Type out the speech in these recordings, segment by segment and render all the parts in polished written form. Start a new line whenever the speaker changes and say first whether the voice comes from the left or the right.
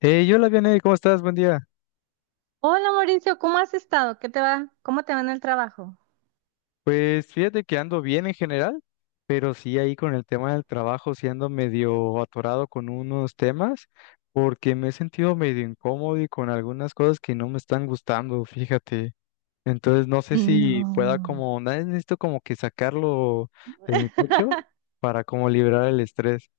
left: Hey, hola, Vianey, ¿cómo estás? Buen día.
right: Hola Mauricio, ¿cómo has estado? ¿Qué te va? ¿Cómo te va en el trabajo?
left: Pues fíjate que ando bien en general, pero sí ahí con el tema del trabajo, sí ando medio atorado con unos temas, porque me he sentido medio incómodo y con algunas cosas que no me están gustando, fíjate. Entonces no sé si pueda
right: No.
left: como, nada, necesito como que sacarlo de mi pecho para como liberar el estrés.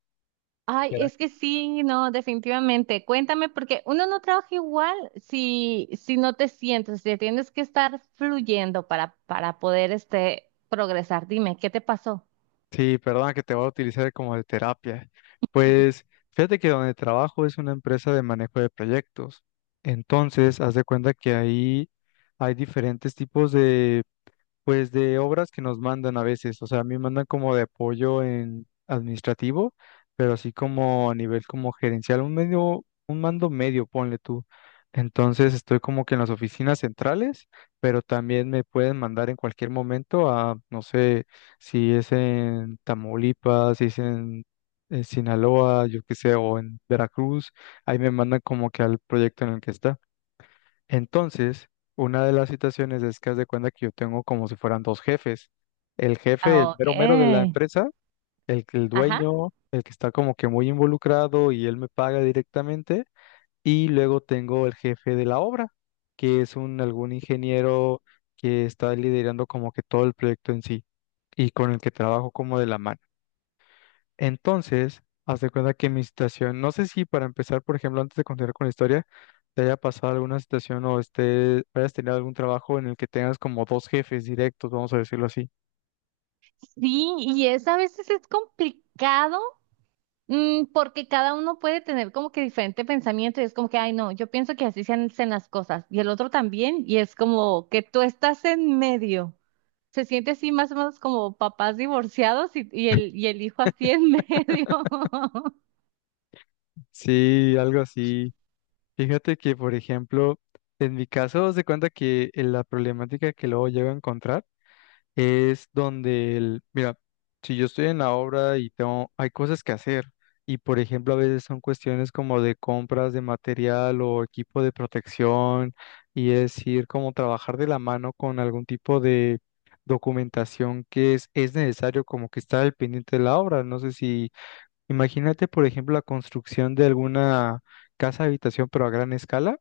right: Ay, es que sí, no, definitivamente. Cuéntame, porque uno no trabaja igual si no te sientes, si tienes que estar fluyendo para poder progresar. Dime, ¿qué te pasó?
left: Sí, perdona que te voy a utilizar como de terapia. Pues fíjate que donde trabajo es una empresa de manejo de proyectos. Entonces, haz de cuenta que ahí hay diferentes tipos de pues de obras que nos mandan a veces, o sea, a mí me mandan como de apoyo en administrativo, pero así como a nivel como gerencial, un medio, un mando medio, ponle tú. Entonces estoy como que en las oficinas centrales, pero también me pueden mandar en cualquier momento a, no sé, si es en Tamaulipas, si es en Sinaloa, yo qué sé, o en Veracruz, ahí me mandan como que al proyecto en el que está. Entonces, una de las situaciones es que haz de cuenta que yo tengo como si fueran dos jefes. El jefe,
right: Ah,
left: el
right: ok.
left: mero mero de la empresa, el
right: Ajá.
left: dueño, el que está como que muy involucrado y él me paga directamente. Y luego tengo el jefe de la obra, que es un algún ingeniero que está liderando como que todo el proyecto en sí y con el que trabajo como de la mano. Entonces, haz de cuenta que mi situación, no sé si para empezar, por ejemplo, antes de continuar con la historia, te haya pasado alguna situación o esté, hayas tenido algún trabajo en el que tengas como dos jefes directos, vamos a decirlo así.
right: Sí, y es a veces es complicado, Mm, porque cada uno puede tener como que diferente pensamiento y es como que, ay, no, yo pienso que así se hacen las cosas y el otro también y es como que tú estás en medio. Se siente así más o menos como papás divorciados y el hijo así en medio.
left: Sí, algo así. Fíjate que, por ejemplo, en mi caso, haz de cuenta que la problemática que luego llego a encontrar es donde el, mira, si yo estoy en la obra y tengo, hay cosas que hacer, y por ejemplo a veces son cuestiones como de compras de material o equipo de protección, y es ir como trabajar de la mano con algún tipo de documentación que es necesario como que estar al pendiente de la obra. No sé si, imagínate por ejemplo la construcción de alguna casa habitación pero a gran escala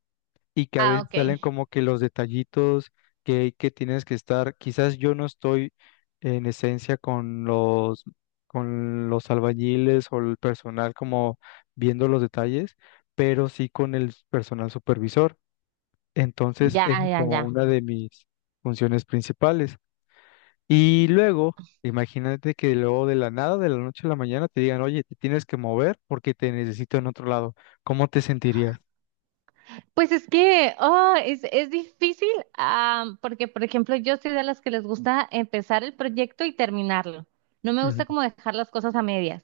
left: y que a
right: Ah,
left: veces
right: ok.
left: salen como que los detallitos que tienes que estar. Quizás yo no estoy en esencia con los albañiles o el personal como viendo los detalles, pero sí con el personal supervisor. Entonces,
right: Ya,
left: esa es
right: ya,
left: como
right: ya.
left: una de mis funciones principales. Y luego, imagínate que luego de la nada, de la noche a la mañana, te digan, oye, te tienes que mover porque te necesito en otro lado. ¿Cómo te sentirías?
right: Pues es que es difícil, ah, porque, por ejemplo, yo soy de las que les gusta empezar el proyecto y terminarlo. No me gusta como dejar las cosas a medias.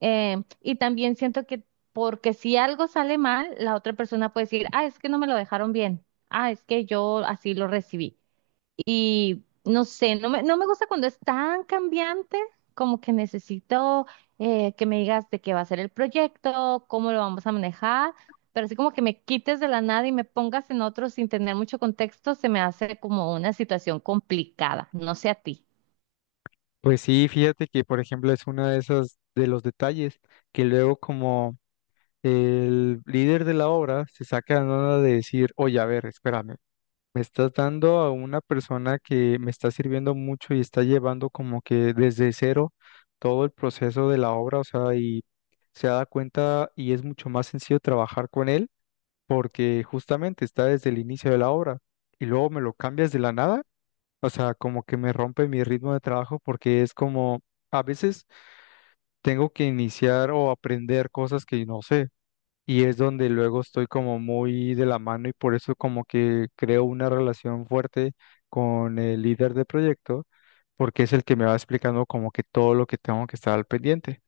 right: Y también siento que, porque si algo sale mal, la otra persona puede decir, ah, es que no me lo dejaron bien, ah, es que yo así lo recibí. Y no sé, no me gusta cuando es tan cambiante, como que necesito que me digas de qué va a ser el proyecto, cómo lo vamos a manejar, pero así como que me quites de la nada y me pongas en otro sin tener mucho contexto, se me hace como una situación complicada, no sé a ti.
left: Pues sí, fíjate que por ejemplo es uno de esos de los detalles que luego como el líder de la obra se saca la nada de decir, oye, a ver, espérame, me estás dando a una persona que me está sirviendo mucho y está llevando como que desde cero todo el proceso de la obra, o sea, y se da cuenta y es mucho más sencillo trabajar con él porque justamente está desde el inicio de la obra y luego me lo cambias de la nada. O sea, como que me rompe mi ritmo de trabajo porque es como, a veces tengo que iniciar o aprender cosas que no sé. Y es donde luego estoy como muy de la mano y por eso como que creo una relación fuerte con el líder de proyecto, porque es el que me va explicando como que todo lo que tengo que estar al pendiente.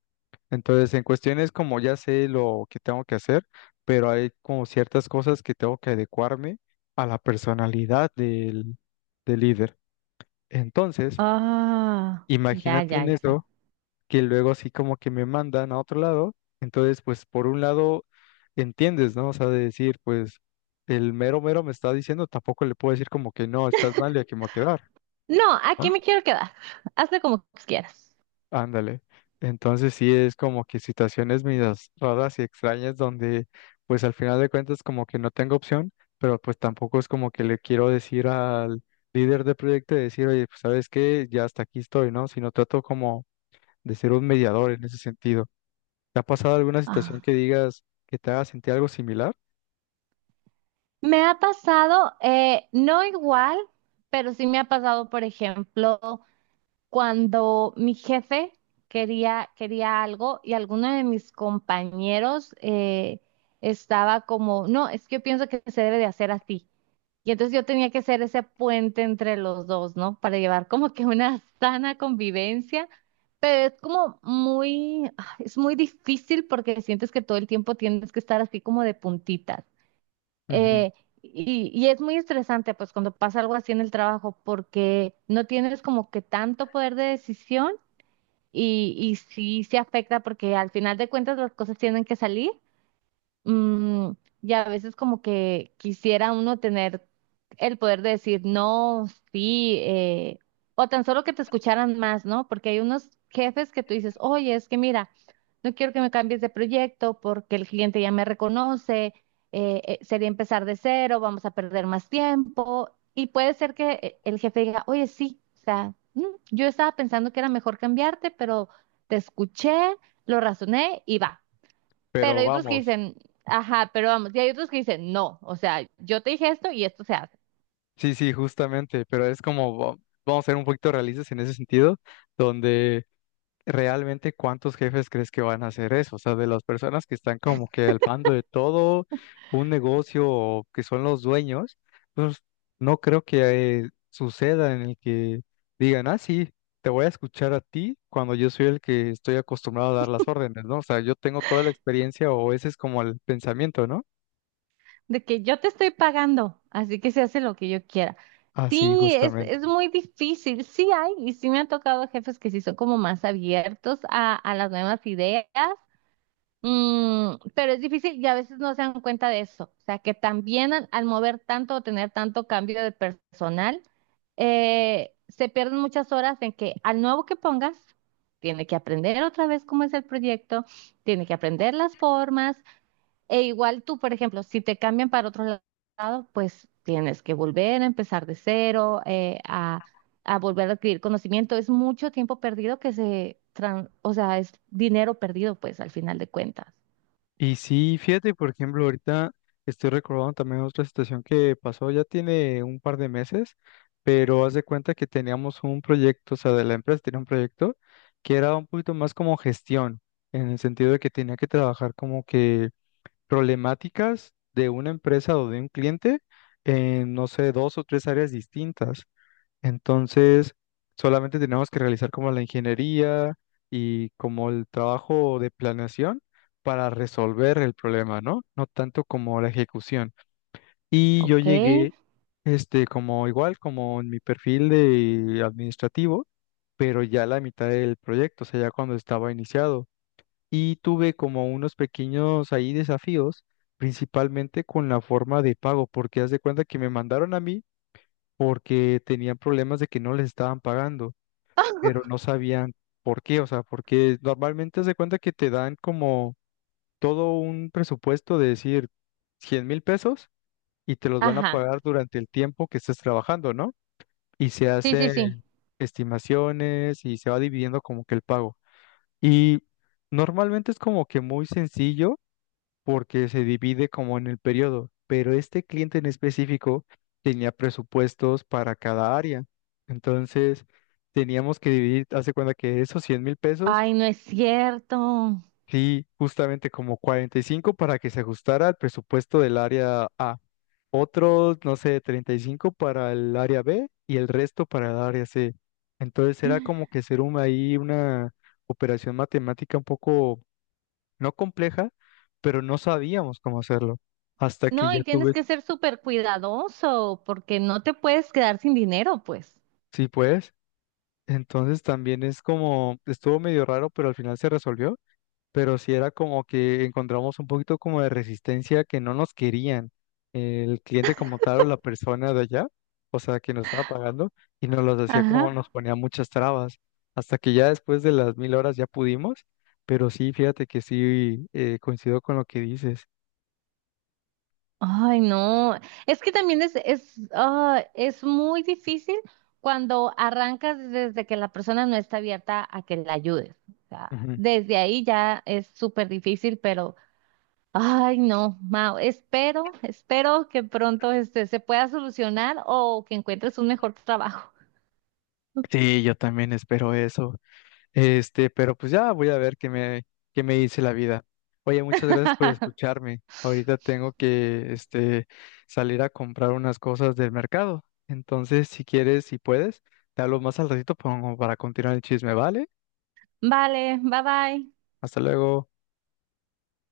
left: Entonces, en cuestiones como ya sé lo que tengo que hacer, pero hay como ciertas cosas que tengo que adecuarme a la personalidad del líder. Entonces,
right: Ah, ya,
left: imagínate
right: ya,
left: en
right: ya.
left: eso, que luego así como que me mandan a otro lado, entonces pues por un lado entiendes, ¿no? O sea, de decir, pues el mero mero me está diciendo, tampoco le puedo decir como que no, estás mal y aquí me voy a quedar,
right: No, aquí
left: ¿no?
right: me quiero quedar. Hazle como quieras.
left: Ándale. Entonces sí es como que situaciones medias raras y extrañas donde pues al final de cuentas como que no tengo opción, pero pues tampoco es como que le quiero decir al líder de proyecto y decir, oye, pues sabes qué, ya hasta aquí estoy, ¿no? Sino trato como de ser un mediador en ese sentido. ¿Te ha pasado alguna
right: Ah,
left: situación que digas que te haga sentir algo similar?
right: me ha pasado, no igual, pero sí me ha pasado, por ejemplo, cuando mi jefe quería algo y alguno de mis compañeros estaba como, no, es que yo pienso que se debe de hacer así. Y entonces yo tenía que ser ese puente entre los dos, ¿no? Para llevar como que una sana convivencia, pero es como muy, ah, es muy difícil porque sientes que todo el tiempo tienes que estar así como de puntitas.
left: Ujú. Sí.
right: Eh, y, y es muy estresante, pues cuando pasa algo así en el trabajo, porque no tienes como que tanto poder de decisión y sí se afecta porque al final de cuentas las cosas tienen que salir. Mm, y a veces como que quisiera uno tener el poder de decir no, sí, o tan solo que te escucharan más, ¿no? Porque hay unos jefes que tú dices, oye, es que mira, no quiero que me cambies de proyecto porque el cliente ya me reconoce, sería empezar de cero, vamos a perder más tiempo. Y puede ser que el jefe diga, oye, sí, o sea, mm, yo estaba pensando que era mejor cambiarte, pero te escuché, lo razoné y va. Pero
left: Pero
right: hay otros que
left: vamos,
right: dicen, ajá, pero vamos, y hay otros que dicen, no, o sea, yo te dije esto y esto se hace.
left: sí, sí, justamente, pero es como, vamos a ser un poquito realistas en ese sentido, donde realmente ¿cuántos jefes crees que van a hacer eso? O sea, de las personas que están como que al mando de todo un negocio o que son los dueños, pues no creo que suceda en el que digan, ah, sí, te voy a escuchar a ti cuando yo soy el que estoy acostumbrado a dar las órdenes, ¿no? O sea, yo tengo toda la experiencia o ese es como el pensamiento, ¿no?
right: De que yo te estoy pagando, así que se hace lo que yo quiera.
left: Así,
right: Sí,
left: justamente.
right: es muy difícil, sí hay, y sí me han tocado jefes que sí son como más abiertos a las nuevas ideas. Mm, pero es difícil y a veces no se dan cuenta de eso. O sea, que también al mover tanto o tener tanto cambio de personal, se pierden muchas horas en que al nuevo que pongas, tiene que aprender otra vez cómo es el proyecto, tiene que aprender las formas, e igual tú, por ejemplo, si te cambian para lado, pues tienes que volver a empezar de cero, a volver a adquirir conocimiento. Es mucho tiempo perdido que o sea, es dinero perdido, pues al final de cuentas.
left: Y sí, fíjate, por ejemplo, ahorita estoy recordando también otra situación que pasó, ya tiene un par de meses, pero haz de cuenta que teníamos un proyecto, o sea, de la empresa tenía un proyecto que era un poquito más como gestión, en el sentido de que tenía que trabajar como que problemáticas de una empresa o de un cliente en, no sé, dos o tres áreas distintas. Entonces, solamente tenemos que realizar como la ingeniería y como el trabajo de planeación para resolver el problema, ¿no? No tanto como la ejecución. Y yo
right: Ok.
left: llegué, como igual, como en mi perfil de administrativo, pero ya a la mitad del proyecto, o sea, ya cuando estaba iniciado. Y tuve como unos pequeños ahí desafíos, principalmente con la forma de pago, porque haz de cuenta que me mandaron a mí porque tenían problemas de que no les estaban pagando pero no sabían por qué, o sea, porque normalmente se cuenta que te dan como todo un presupuesto de decir 100,000 pesos y te los van a
right: Ajá.
left: pagar durante el tiempo que estés trabajando, ¿no? Y se
right: Sí, sí, sí.
left: hacen estimaciones y se va dividiendo como que el pago. Y normalmente es como que muy sencillo porque se divide como en el periodo, pero este cliente en específico tenía presupuestos para cada área. Entonces, teníamos que dividir, hace cuenta que esos 100,000 pesos,
right: Ay, no es cierto.
left: sí, justamente como 45 para que se ajustara al presupuesto del área A, otros, no sé, 35 para el área B y el resto para el área C. Entonces, era como que ser un, ahí una operación matemática un poco no compleja, pero no sabíamos cómo hacerlo. Hasta que
right: No,
left: ya
right: y tienes
left: tuve,
right: que ser súper cuidadoso porque no te puedes quedar sin dinero, pues.
left: sí, pues. Entonces también es como, estuvo medio raro, pero al final se resolvió. Pero sí era como que encontramos un poquito como de resistencia que no nos querían el cliente como tal o la persona de allá, o sea, que nos estaba pagando y nos los decía como
right: Ajá.
left: nos ponía muchas trabas. Hasta que ya después de las mil horas ya pudimos, pero sí, fíjate que sí coincido con lo que dices.
right: Ay, no. Es que también es muy difícil cuando arrancas desde que la persona no está abierta a que la ayudes. O sea,
left: Ujú.
right: desde ahí ya es súper difícil, pero, ay, no, Mao, espero que pronto se pueda solucionar o que encuentres un mejor trabajo.
left: Sí, yo también espero eso. Pero pues ya voy a ver qué me dice la vida. Oye, muchas gracias por escucharme. Ahorita tengo que, salir a comprar unas cosas del mercado. Entonces, si quieres, si puedes, te hablo más al ratito pongo para continuar el chisme, ¿vale?
right: Vale, bye bye.
left: Hasta luego.